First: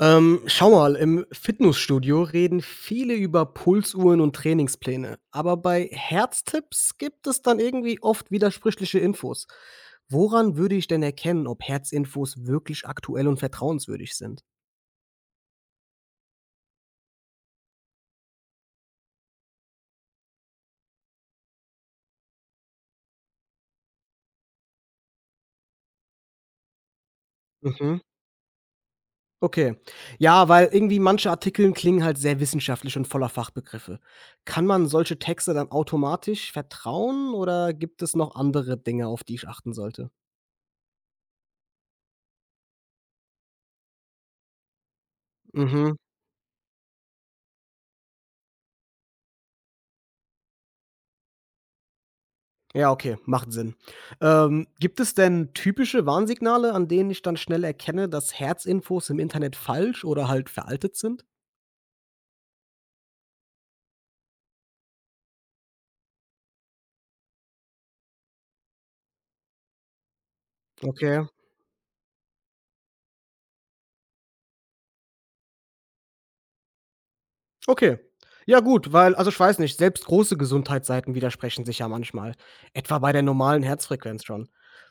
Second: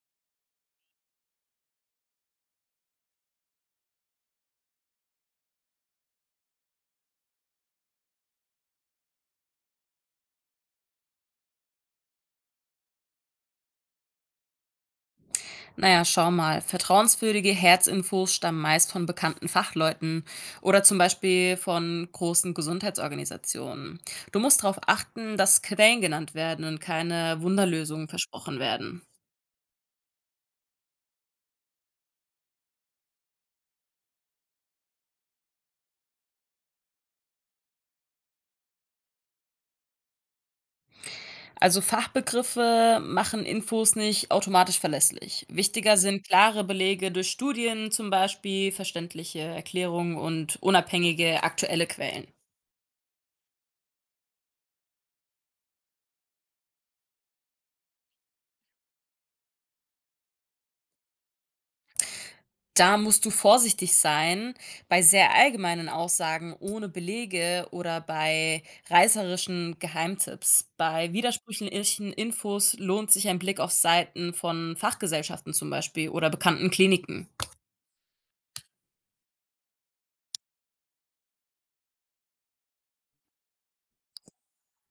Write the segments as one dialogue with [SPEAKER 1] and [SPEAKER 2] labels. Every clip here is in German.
[SPEAKER 1] Schau mal, im Fitnessstudio reden viele über Pulsuhren und Trainingspläne, aber bei Herztipps gibt es dann irgendwie oft widersprüchliche Infos. Woran würde ich denn erkennen, ob Herzinfos wirklich aktuell und vertrauenswürdig sind?
[SPEAKER 2] Naja, schau mal. Vertrauenswürdige Herzinfos stammen meist von bekannten Fachleuten oder zum Beispiel von großen Gesundheitsorganisationen. Du musst darauf achten, dass Quellen genannt werden und keine
[SPEAKER 1] Mhm.
[SPEAKER 2] Wunderlösungen versprochen werden.
[SPEAKER 1] Okay. Ja, weil irgendwie manche Artikel klingen halt sehr wissenschaftlich und voller Fachbegriffe. Kann man solche Texte dann automatisch vertrauen oder gibt es noch andere Dinge, auf die ich achten sollte?
[SPEAKER 2] Also Fachbegriffe machen Infos nicht automatisch verlässlich.
[SPEAKER 1] Mhm.
[SPEAKER 2] Wichtiger sind klare Belege durch Studien zum Beispiel, verständliche Erklärungen und unabhängige aktuelle Quellen.
[SPEAKER 1] Ja, okay, macht Sinn. Gibt es denn typische Warnsignale, an denen ich dann schnell erkenne, dass Herzinfos im Internet falsch oder halt veraltet sind?
[SPEAKER 2] Da musst du vorsichtig sein bei sehr allgemeinen Aussagen ohne Belege oder bei reißerischen Geheimtipps. Bei
[SPEAKER 1] Okay.
[SPEAKER 2] widersprüchlichen Infos lohnt sich ein Blick auf Seiten von Fachgesellschaften zum Beispiel oder bekannten Kliniken.
[SPEAKER 1] Okay. Ja gut, weil also ich weiß nicht, selbst große Gesundheitsseiten widersprechen sich ja manchmal, etwa bei der normalen Herzfrequenz schon.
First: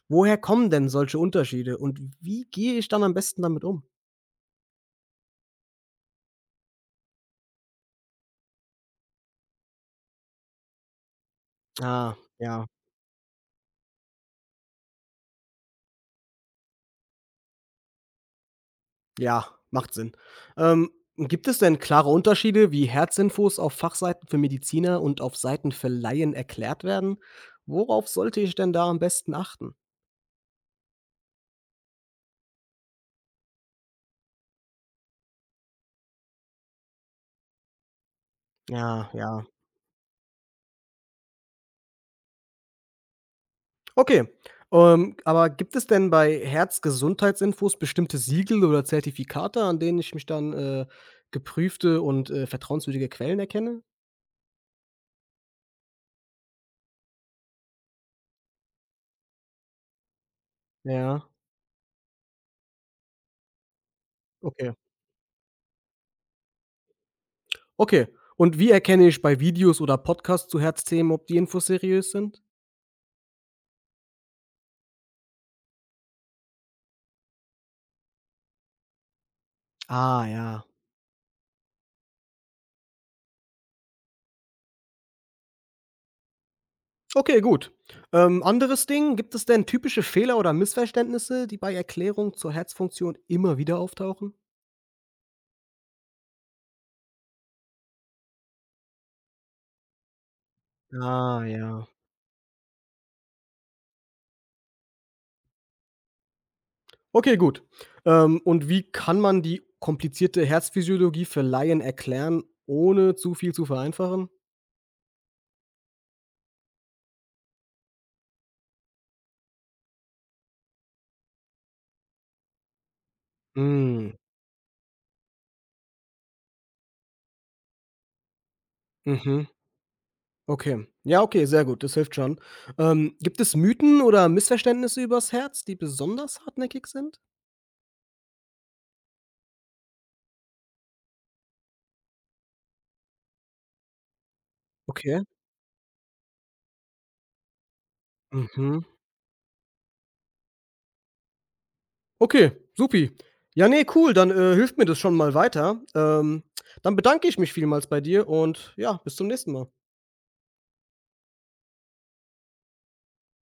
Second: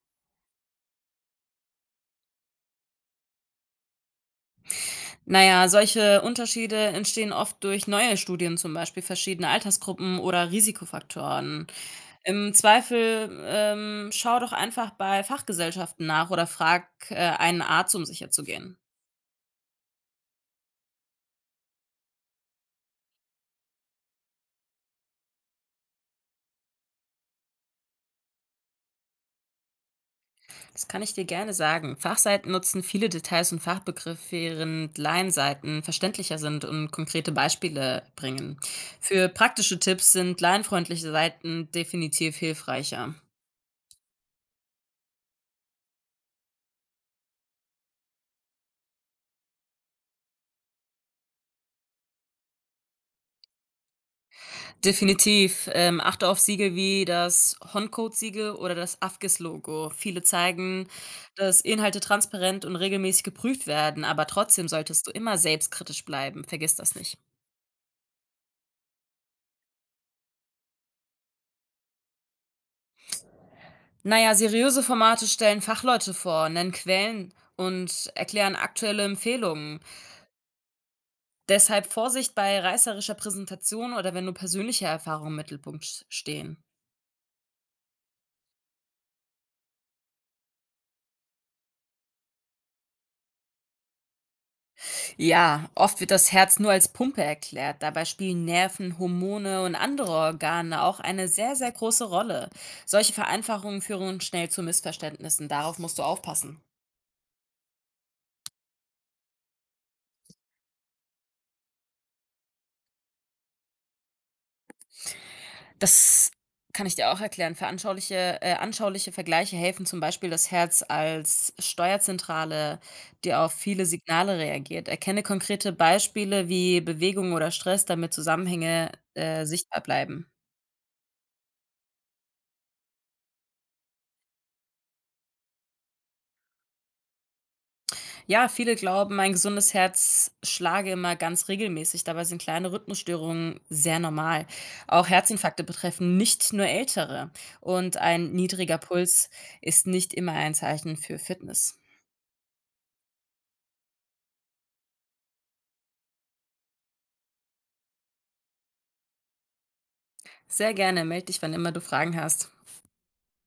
[SPEAKER 1] Woher kommen denn solche Unterschiede und wie gehe ich dann am besten damit um?
[SPEAKER 2] Naja, solche Unterschiede entstehen oft durch neue Studien, zum Beispiel verschiedene Altersgruppen oder Risikofaktoren.
[SPEAKER 1] Ah,
[SPEAKER 2] Im
[SPEAKER 1] ja,
[SPEAKER 2] Zweifel schau doch einfach bei Fachgesellschaften nach oder frag einen Arzt, um sicher zu gehen.
[SPEAKER 1] ja, macht Sinn. Ähm, gibt es denn klare Unterschiede, wie Herzinfos auf Fachseiten für Mediziner und auf Seiten für Laien erklärt werden? Worauf sollte ich denn da am besten achten?
[SPEAKER 2] Das kann ich dir gerne sagen. Fachseiten nutzen viele Details und Fachbegriffe, während Laienseiten verständlicher sind und konkrete Beispiele bringen.
[SPEAKER 1] Ja,
[SPEAKER 2] Für
[SPEAKER 1] ja.
[SPEAKER 2] praktische Tipps sind laienfreundliche Seiten definitiv hilfreicher.
[SPEAKER 1] Okay. Aber gibt es denn bei Herzgesundheitsinfos bestimmte Siegel oder Zertifikate, an denen ich mich dann, geprüfte und, vertrauenswürdige Quellen erkenne?
[SPEAKER 2] Definitiv. Achte auf Siegel wie das Honcode-Siegel oder das AFGIS-Logo. Viele zeigen,
[SPEAKER 1] Ja,
[SPEAKER 2] dass Inhalte transparent und regelmäßig geprüft werden, aber trotzdem
[SPEAKER 1] okay.
[SPEAKER 2] solltest du immer selbstkritisch bleiben. Vergiss das nicht.
[SPEAKER 1] Okay. Und wie erkenne ich bei Videos oder Podcasts zu Herzthemen, ob die Infos seriös sind?
[SPEAKER 2] Naja, seriöse Formate stellen Fachleute vor, nennen Quellen und erklären aktuelle Empfehlungen.
[SPEAKER 1] Ah, ja.
[SPEAKER 2] Deshalb Vorsicht bei reißerischer Präsentation oder wenn nur persönliche Erfahrungen im Mittelpunkt stehen.
[SPEAKER 1] Okay, gut. Anderes Ding, gibt es denn typische Fehler oder Missverständnisse, die bei Erklärungen zur Herzfunktion immer wieder auftauchen?
[SPEAKER 2] Ja, oft wird das Herz nur als Pumpe erklärt. Dabei spielen Nerven, Hormone und andere Organe auch eine
[SPEAKER 1] Ah,
[SPEAKER 2] sehr, sehr
[SPEAKER 1] ja.
[SPEAKER 2] große Rolle. Solche Vereinfachungen führen schnell zu Missverständnissen. Darauf musst du aufpassen.
[SPEAKER 1] Okay, gut. Und wie kann man die komplizierte Herzphysiologie für Laien erklären, ohne zu viel zu vereinfachen?
[SPEAKER 2] Das kann ich dir auch erklären. Veranschauliche Anschauliche Vergleiche helfen, zum Beispiel das Herz als Steuerzentrale, die auf viele
[SPEAKER 1] Hm,
[SPEAKER 2] Signale reagiert. Erkenne konkrete Beispiele wie Bewegung oder Stress, damit Zusammenhänge
[SPEAKER 1] mhm,
[SPEAKER 2] sichtbar bleiben.
[SPEAKER 1] okay. Ja, okay, sehr gut, das hilft schon. Gibt es Mythen oder Missverständnisse übers Herz, die besonders hartnäckig sind?
[SPEAKER 2] Ja, viele glauben, ein gesundes Herz schlage immer ganz regelmäßig. Dabei sind kleine Rhythmusstörungen sehr normal. Auch
[SPEAKER 1] Okay.
[SPEAKER 2] Herzinfarkte betreffen nicht nur Ältere. Und ein niedriger
[SPEAKER 1] Mhm.
[SPEAKER 2] Puls ist nicht immer ein Zeichen für Fitness.
[SPEAKER 1] Okay, supi. Ja, nee, cool, dann, hilft mir das schon mal weiter. Dann bedanke ich mich vielmals bei dir und ja, bis zum nächsten Mal.
[SPEAKER 2] Sehr gerne, melde dich, wann immer du Fragen hast.